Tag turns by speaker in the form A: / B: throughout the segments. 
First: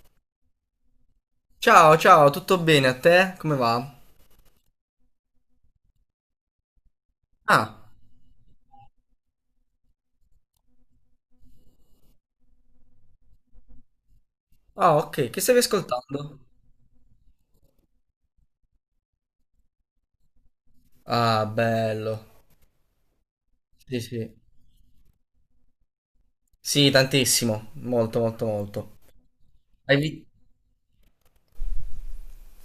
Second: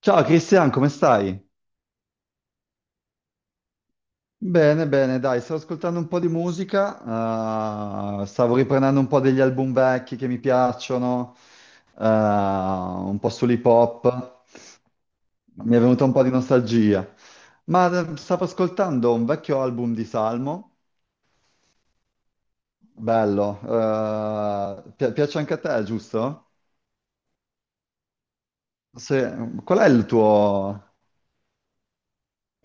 A: Ciao Cristian, come stai?
B: Ciao, ciao, tutto bene a te? Come va?
A: Bene, bene, dai, stavo ascoltando un po' di
B: Ah,
A: musica, stavo riprendendo un po' degli album vecchi che mi piacciono, un po' sull'hip hop,
B: ah, ok, che stavi
A: mi è venuta un po' di
B: ascoltando?
A: nostalgia, ma stavo ascoltando un vecchio album di Salmo,
B: Ah, bello.
A: bello,
B: Sì, sì.
A: piace anche a te, giusto?
B: Sì, tantissimo, molto, molto, molto.
A: Se- Qual è
B: Hai
A: il
B: vi-
A: tuo,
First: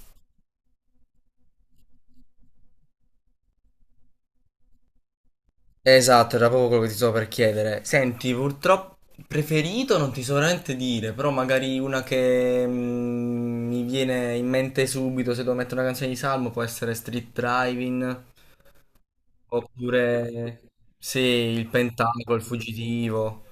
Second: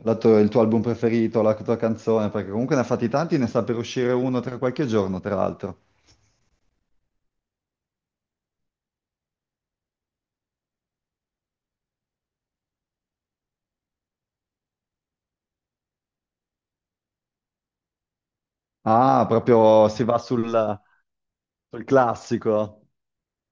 A: il tuo album preferito, la tua canzone? Perché comunque ne ha fatti tanti, ne sta per uscire uno tra qualche giorno, tra l'altro.
B: esatto, era proprio quello che ti stavo per chiedere. Senti, purtroppo preferito non ti so veramente dire, però magari una che mi viene in mente subito se devo mettere una canzone di Salmo può essere Street Driving,
A: Ah, proprio si va
B: oppure
A: sul,
B: sì, il
A: sul
B: Pentago, il
A: classico.
B: Fuggitivo.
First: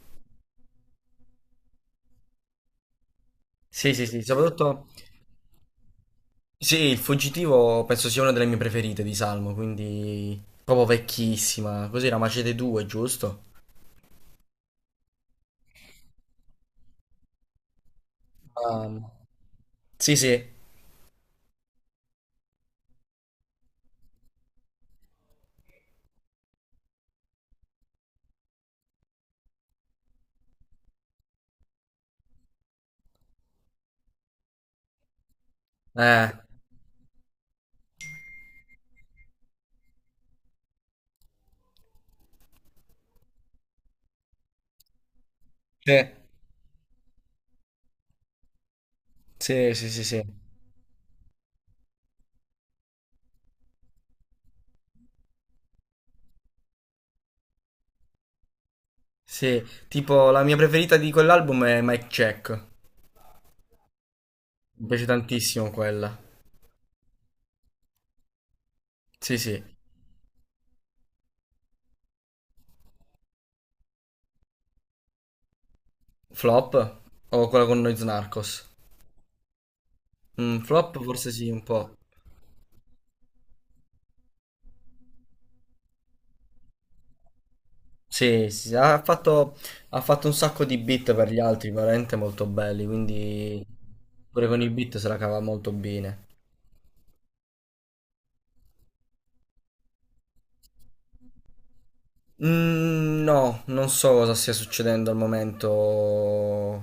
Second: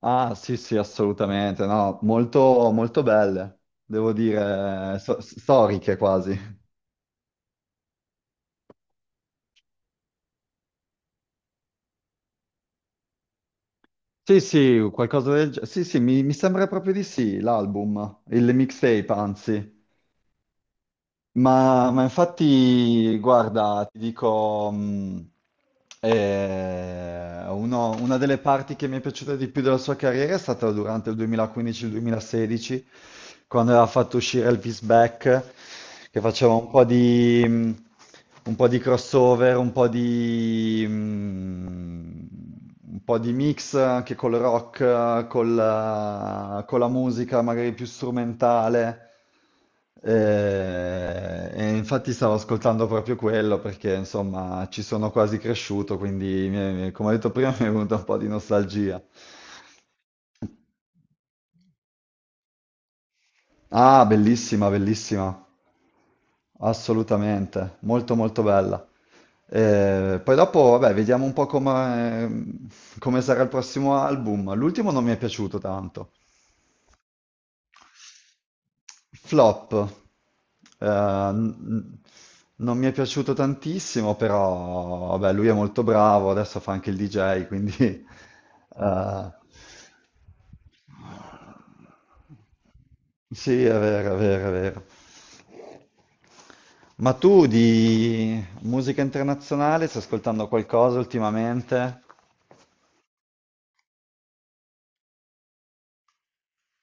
A: Ah, sì, sì, assolutamente. No, molto, molto belle,
B: Sì, sì,
A: devo
B: sì, soprattutto...
A: dire, storiche quasi.
B: Sì, il fuggitivo penso sia una delle mie preferite di Salmo, quindi proprio vecchissima. Cos'era Macete 2, giusto?
A: Sì, sì, qualcosa del genere. Sì, sì, mi sembra proprio di sì, l'album, il
B: Um,
A: mixtape, anzi.
B: sì, sì.
A: Ma infatti, guarda, ti dico, una delle parti che mi è piaciuta di più della sua carriera è stata durante il 2015-2016, quando aveva fatto uscire Elvis Back, che
B: Eh,
A: faceva un po' di crossover, un po' di mix anche col rock,
B: sì,
A: con la musica magari più strumentale.
B: sì, sì, sì, sì.
A: E, infatti stavo ascoltando proprio quello perché insomma ci sono quasi cresciuto, quindi come ho detto prima mi è venuta un po' di nostalgia.
B: Sì, tipo la mia preferita di quell'album è Mike Check.
A: Ah, bellissima,
B: Mi piace
A: bellissima,
B: tantissimo quella.
A: assolutamente, molto molto bella.
B: Sì, sì.
A: Poi dopo, vabbè, vediamo un po' come sarà il prossimo album. L'ultimo non mi è piaciuto tanto.
B: Flop o quella con Noyz Narcos?
A: Flop.
B: Mm, flop
A: Eh,
B: forse sì, un po'.
A: n- Non mi è piaciuto tantissimo, però vabbè, lui è molto bravo, adesso fa anche il DJ, quindi
B: Sì, sì, sì,
A: eh,
B: ha fatto un sacco di beat per gli altri, veramente molto belli, quindi
A: sì, è vero, è
B: pure
A: vero, è
B: con i
A: vero.
B: beat se la cava molto bene.
A: Ma tu di musica internazionale stai ascoltando qualcosa ultimamente?
B: Mm, no, non so cosa stia succedendo al momento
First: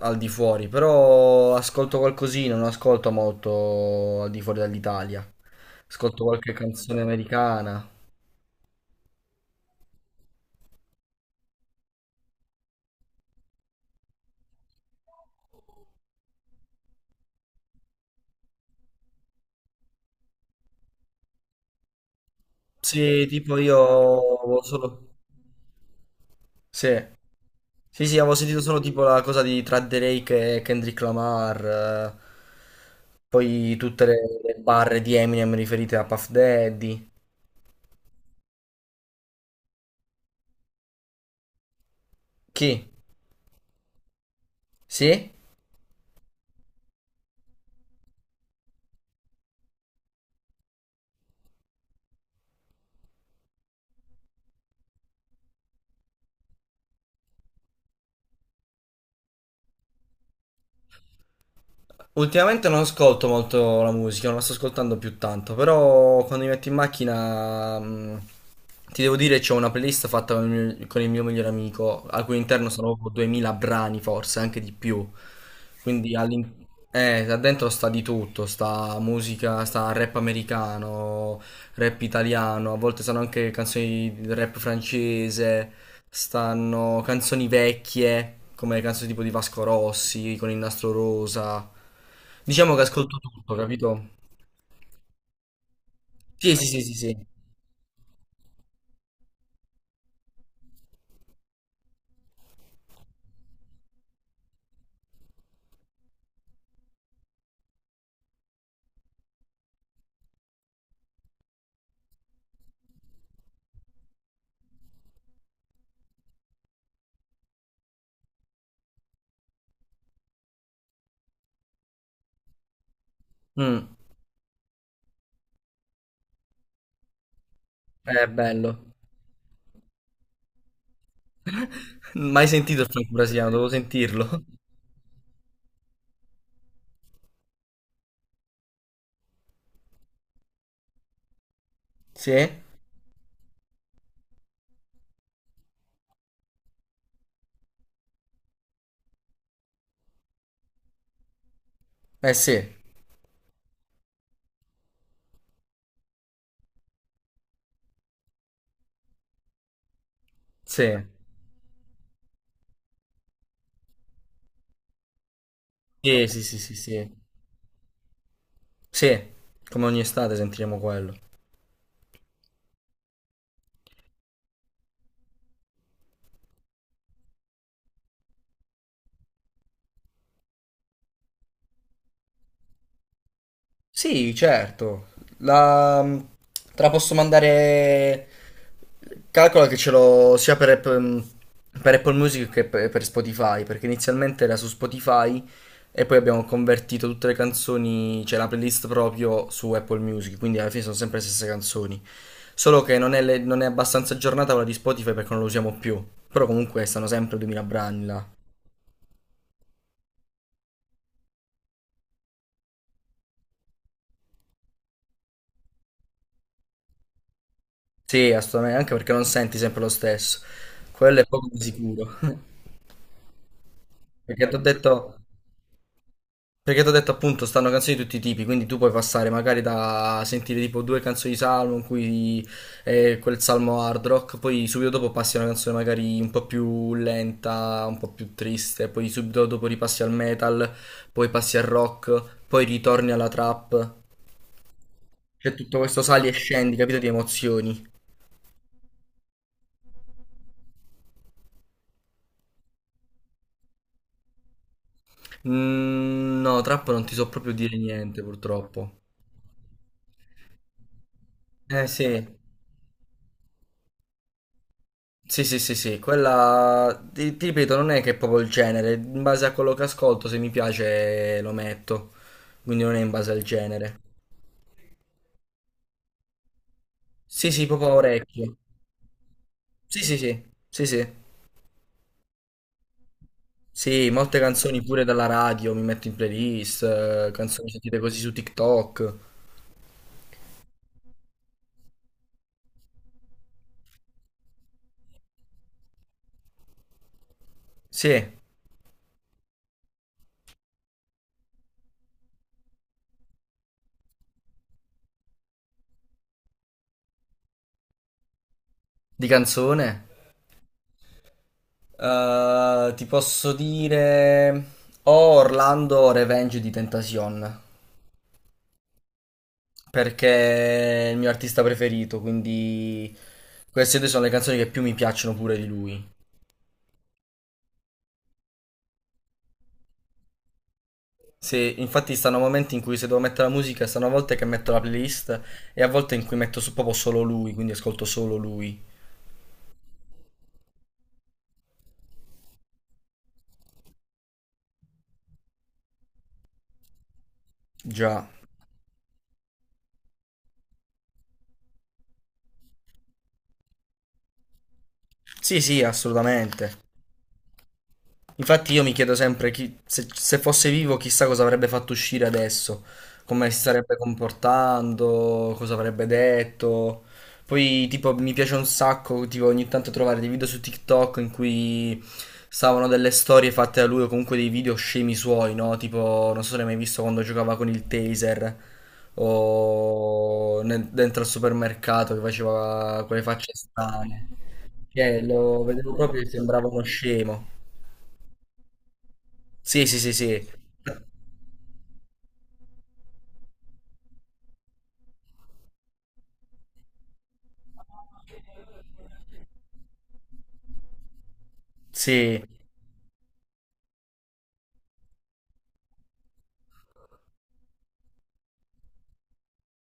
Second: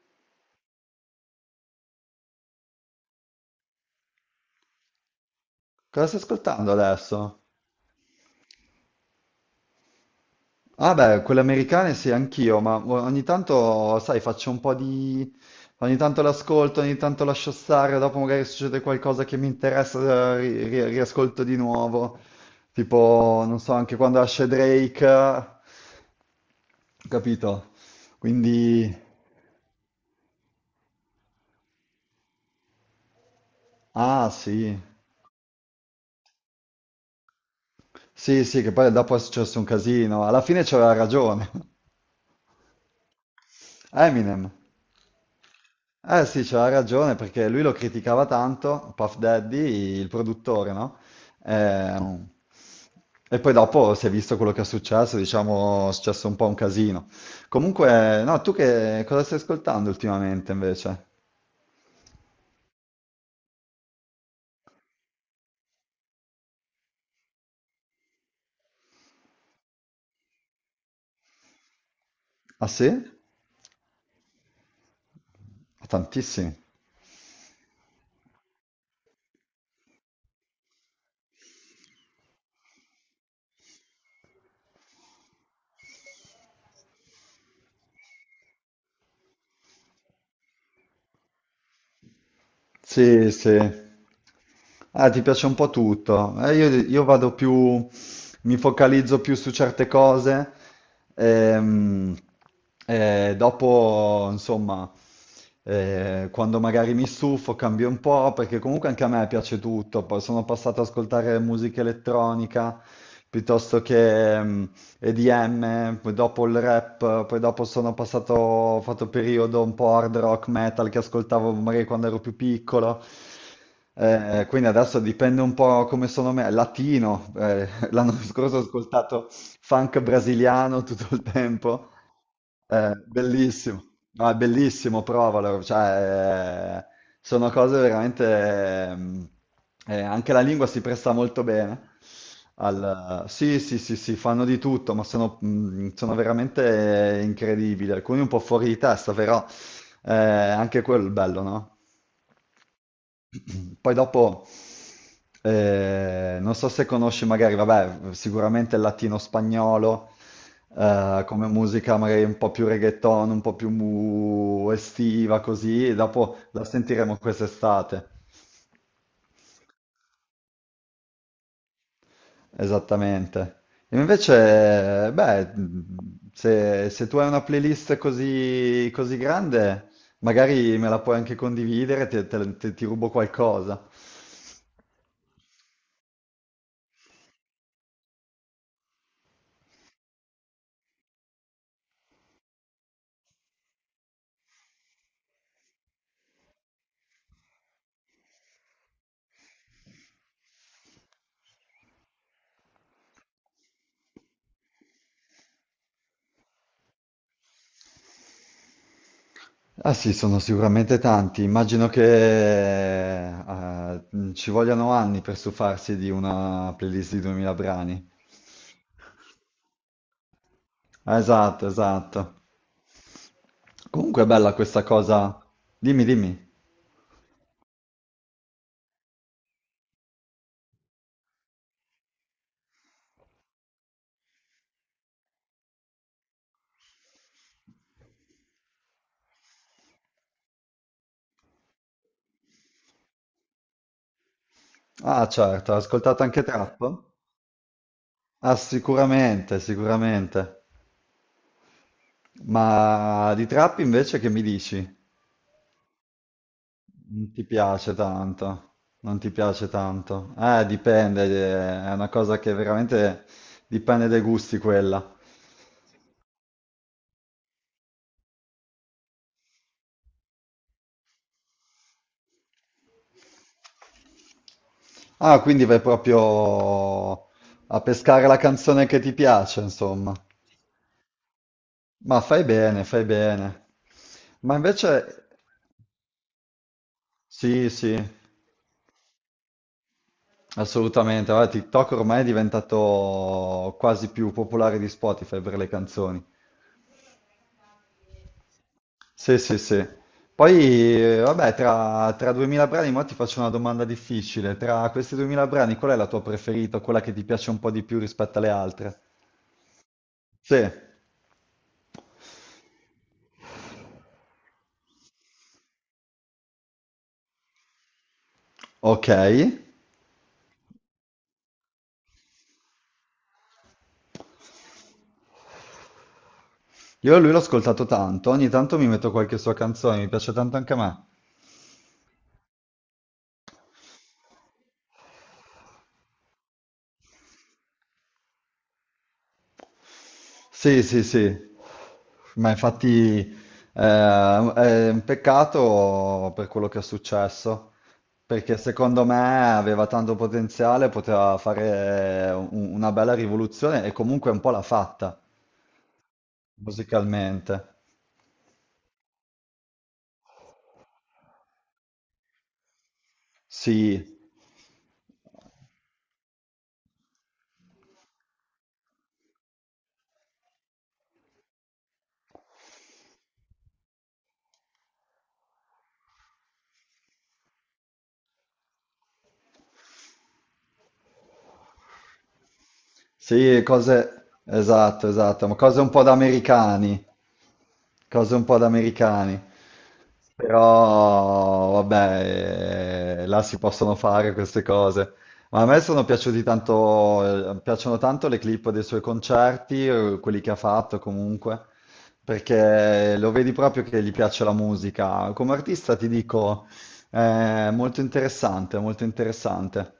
B: al di fuori, però ascolto qualcosina, non ascolto molto al di fuori dall'Italia.
A: Cosa stai
B: Ascolto qualche
A: ascoltando
B: canzone
A: adesso?
B: americana.
A: Ah beh, quelle americane sì, anch'io, ma ogni tanto, sai, faccio un po' di. Ogni tanto l'ascolto, ogni tanto lascio stare, dopo magari succede qualcosa che mi interessa, riascolto di nuovo.
B: Sì,
A: Tipo,
B: tipo
A: non so, anche quando esce
B: io
A: Drake,
B: solo... Sì.
A: capito?
B: Sì, sì, avevo sentito solo tipo
A: Quindi.
B: la cosa di tra Drake e Kendrick Lamar, poi tutte
A: Ah
B: le
A: sì,
B: barre di Eminem riferite a Puff Daddy.
A: sì, sì, che poi dopo è successo un casino. Alla fine c'aveva ragione.
B: Chi?
A: Eminem.
B: Sì?
A: Eh sì, c'aveva ragione perché lui lo criticava tanto, Puff Daddy, il produttore, no? Ehm, E, poi dopo si è visto quello che è successo, diciamo, è successo un po' un casino. Comunque, no, tu che cosa stai ascoltando ultimamente invece?
B: Ultimamente non ascolto molto la musica, non la sto ascoltando più tanto, però quando mi metto in macchina, ti devo dire, c'ho una playlist fatta con con il mio migliore amico, al cui interno
A: Ah
B: sono
A: sì?
B: proprio 2000 brani, forse anche di più. Quindi all'in-
A: Tantissimi.
B: da dentro sta di tutto, sta musica, sta rap americano, rap italiano, a volte sono anche canzoni di rap francese, stanno canzoni vecchie, come canzoni tipo di Vasco Rossi, con il nastro rosa. Diciamo che ascolto
A: Sì,
B: tutto,
A: sì.
B: capito?
A: Ah, ti piace un po' tutto.
B: Sì,
A: Eh,
B: sì,
A: io,
B: sì, sì,
A: io
B: sì.
A: vado più, mi focalizzo più su certe cose. ehm, Dopo, insomma, quando magari mi stufo, cambio un po', perché comunque anche a me piace tutto. Poi sono passato ad ascoltare musica elettronica piuttosto che, EDM, poi dopo il rap, poi dopo sono passato, ho fatto periodo un po' hard rock metal che ascoltavo magari quando ero più piccolo.
B: Mm,
A: Quindi adesso dipende un po' come sono me, latino, l'anno
B: è
A: scorso ho
B: bello.
A: ascoltato funk brasiliano tutto il tempo.
B: Mai sentito il franco brasiliano, devo
A: Bellissimo, no, è
B: sentirlo.
A: bellissimo, provalo, cioè, sono cose veramente, anche la lingua si presta molto bene,
B: Sì?
A: sì, sì, sì, sì, fanno di tutto, ma sono veramente incredibili, alcuni un po' fuori di testa, però anche quello è il bello, no?
B: Eh sì,
A: Poi dopo, non so se conosci magari, vabbè, sicuramente il latino-spagnolo,
B: sì.
A: come musica magari un po' più reggaeton, un po' più estiva, così, e
B: Sì,
A: dopo
B: sì, sì,
A: la
B: sì, sì.
A: sentiremo quest'estate.
B: Sì, come ogni estate sentiremo quello.
A: Esattamente. E invece, beh, se tu hai una playlist così, così grande, magari me la puoi anche condividere, ti rubo qualcosa.
B: Sì, certo. La... mm, te la posso mandare. Calcola che ce l'ho sia per Apple Music che per Spotify, perché inizialmente era su Spotify e poi abbiamo convertito tutte le canzoni, cioè la playlist proprio su Apple Music, quindi alla fine sono sempre le stesse canzoni. Solo che non è abbastanza aggiornata quella di Spotify perché non lo usiamo più. Però comunque stanno sempre 2000 brani là.
A: Ah sì, sono sicuramente tanti. Immagino che ci vogliano anni per stufarsi di una playlist di 2000 brani.
B: Sì, assolutamente, anche perché non senti sempre lo stesso.
A: Ah,
B: Quello è poco di
A: esatto,
B: sicuro.
A: esatto. Comunque è
B: Perché ti
A: bella
B: ho
A: questa
B: detto,
A: cosa. Dimmi, dimmi.
B: Perché t'ho detto appunto stanno canzoni di tutti i tipi, quindi tu puoi passare magari da sentire tipo due canzoni di Salmo in cui è quel Salmo hard rock, poi subito dopo passi a una canzone magari un po' più lenta, un po' più triste, poi subito dopo ripassi al metal, poi passi al rock, poi ritorni alla trap.
A: Ah,
B: C'è
A: certo,
B: tutto
A: hai
B: questo
A: ascoltato
B: sali e
A: anche
B: scendi, capito,
A: trap?
B: di emozioni.
A: Ah, sicuramente, sicuramente. Ma di trap invece che mi dici?
B: Mm, no, trap non ti so
A: Non ti
B: proprio dire
A: piace
B: niente
A: tanto,
B: purtroppo.
A: non ti piace tanto. Dipende,
B: Eh
A: è una
B: sì.
A: cosa che veramente dipende dai gusti quella.
B: Sì, sì, sì, sì, quella ti ripeto, non è che è proprio il genere, in base a quello che ascolto, se mi piace lo metto, quindi non è in base al genere.
A: Ah, quindi vai proprio
B: Sì, sì,
A: a
B: proprio a
A: pescare la
B: orecchio.
A: canzone che ti piace,
B: Sì,
A: insomma.
B: sì, sì, sì, sì.
A: Ma fai bene, fai bene.
B: Sì, molte
A: Ma
B: canzoni pure dalla
A: invece,
B: radio mi metto in playlist, canzoni
A: sì, sì,
B: sentite così su TikTok.
A: assolutamente. Guarda, TikTok ormai è diventato quasi più popolare di Spotify per le canzoni.
B: Sì,
A: Sì, sì, sì. Poi, vabbè, tra 2000 brani, mo ti faccio una domanda difficile. Tra questi 2000 brani, qual è la tua preferita, quella che ti piace un po' di più rispetto alle altre?
B: di canzone.
A: Sì,
B: Ti posso dire... O Orlando Revenge di Tentacion,
A: ok.
B: perché è il mio artista preferito, quindi queste due sono le canzoni che più mi piacciono pure di lui.
A: Io lui l'ho ascoltato tanto, ogni tanto mi metto qualche sua canzone, mi piace tanto anche a me.
B: Se, infatti stanno momenti in cui se devo mettere la musica, stanno a volte che metto la playlist e a volte in cui metto su- proprio solo lui, quindi ascolto solo lui.
A: Sì, sì, sì, ma infatti è un peccato per quello che è successo,
B: Già.
A: perché secondo me aveva tanto potenziale, poteva fare una bella rivoluzione e comunque un po' l'ha fatta
B: Sì, sì, assolutamente.
A: musicalmente.
B: Infatti io mi chiedo sempre chi- se, se fosse vivo chissà cosa avrebbe fatto uscire adesso, come si
A: Sì.
B: sarebbe comportando, cosa avrebbe detto. Poi tipo mi piace un sacco tipo, ogni tanto trovare dei video su TikTok in cui stavano delle storie fatte da lui o comunque dei video scemi suoi, no? Tipo non so se l'hai mai visto quando giocava con il taser o nel- dentro al supermercato che faceva quelle facce
A: Sì, cose.
B: strane.
A: Esatto,
B: Cioè,
A: esatto, ma
B: lo
A: cose un
B: vedevo
A: po' da
B: proprio che sembrava uno
A: americani,
B: scemo.
A: cose un po' da americani.
B: Sì, sì, sì, sì.
A: Però, vabbè, là si possono fare queste cose. Ma a me sono piaciuti tanto, piacciono tanto le clip dei suoi concerti, quelli che ha fatto comunque,
B: Sì,
A: perché lo vedi proprio che gli piace la musica. Come artista ti dico, è molto interessante, molto interessante.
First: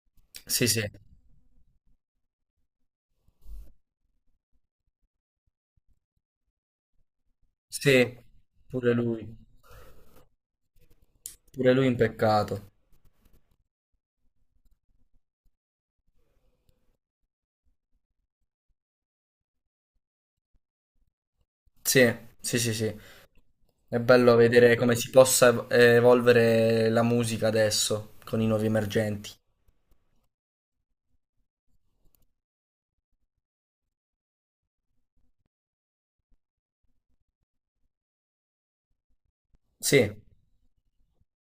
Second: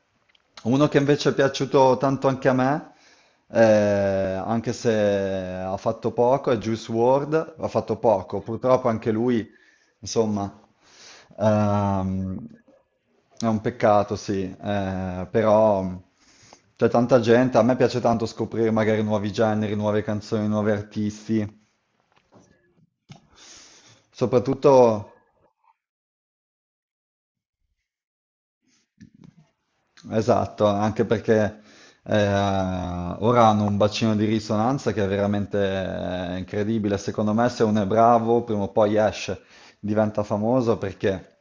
B: sì, sì.
A: Uno che invece è piaciuto tanto anche a me, anche se ha fatto poco, è Juice WRLD, ha fatto
B: Sì,
A: poco, purtroppo
B: pure
A: anche
B: lui.
A: lui, insomma,
B: Pure lui un
A: ehm,
B: peccato.
A: è un peccato, sì, però c'è tanta gente, a me piace tanto scoprire magari nuovi generi, nuove canzoni, nuovi artisti,
B: Sì, sì, sì, sì. È bello vedere come si
A: soprattutto.
B: possa ev- evolvere la musica adesso con i nuovi emergenti.
A: Esatto, anche perché eh, ora hanno un bacino di risonanza che è veramente incredibile. Secondo me, se uno è bravo, prima o poi esce,
B: Sì,
A: diventa famoso perché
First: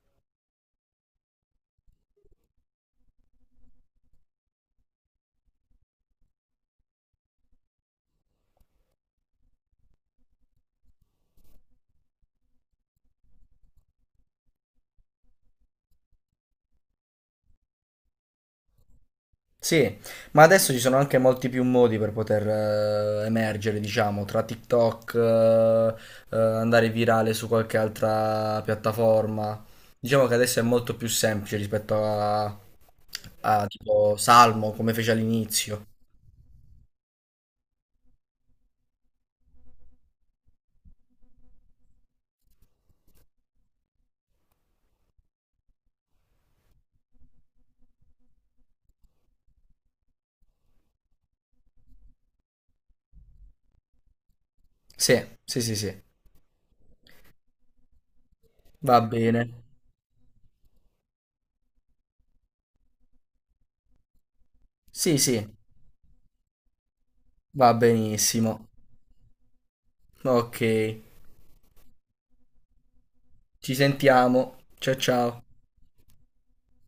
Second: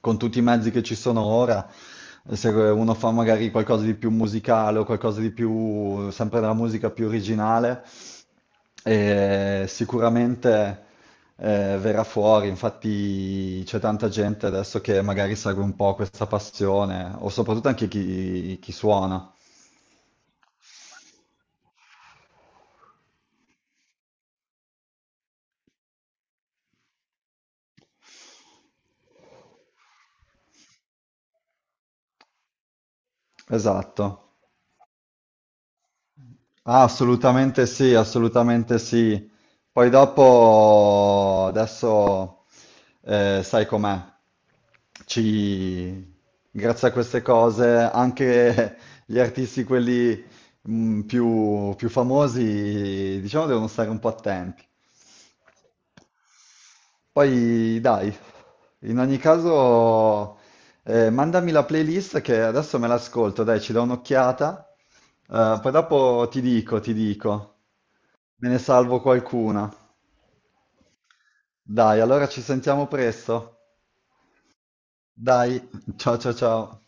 A: con tutti i mezzi che ci sono ora, se uno fa magari qualcosa di più musicale o qualcosa di più, sempre della musica più originale, e sicuramente verrà fuori, infatti c'è tanta gente adesso che magari segue un po' questa passione, o soprattutto anche chi, chi suona.
B: sì, ma adesso ci sono anche molti più modi per poter emergere, diciamo, tra TikTok, andare virale su qualche altra piattaforma. Diciamo che adesso è molto più semplice rispetto a
A: Esatto.
B: tipo Salmo, come fece all'inizio.
A: Ah, assolutamente sì, assolutamente sì. Poi dopo, adesso sai com'è, ci... grazie a queste cose anche gli artisti, quelli più famosi, diciamo, devono stare un po' attenti.
B: Sì, sì, sì, sì,
A: Poi dai, in
B: va
A: ogni
B: bene.
A: caso, mandami la playlist che adesso me l'ascolto, dai, ci do un'occhiata,
B: Sì, sì,
A: Poi dopo ti dico, ti dico.
B: va
A: Me ne
B: benissimo.
A: salvo qualcuna.
B: Ok,
A: Dai, allora ci sentiamo presto.
B: ci sentiamo. Ciao, ciao.
A: Dai, ciao ciao ciao.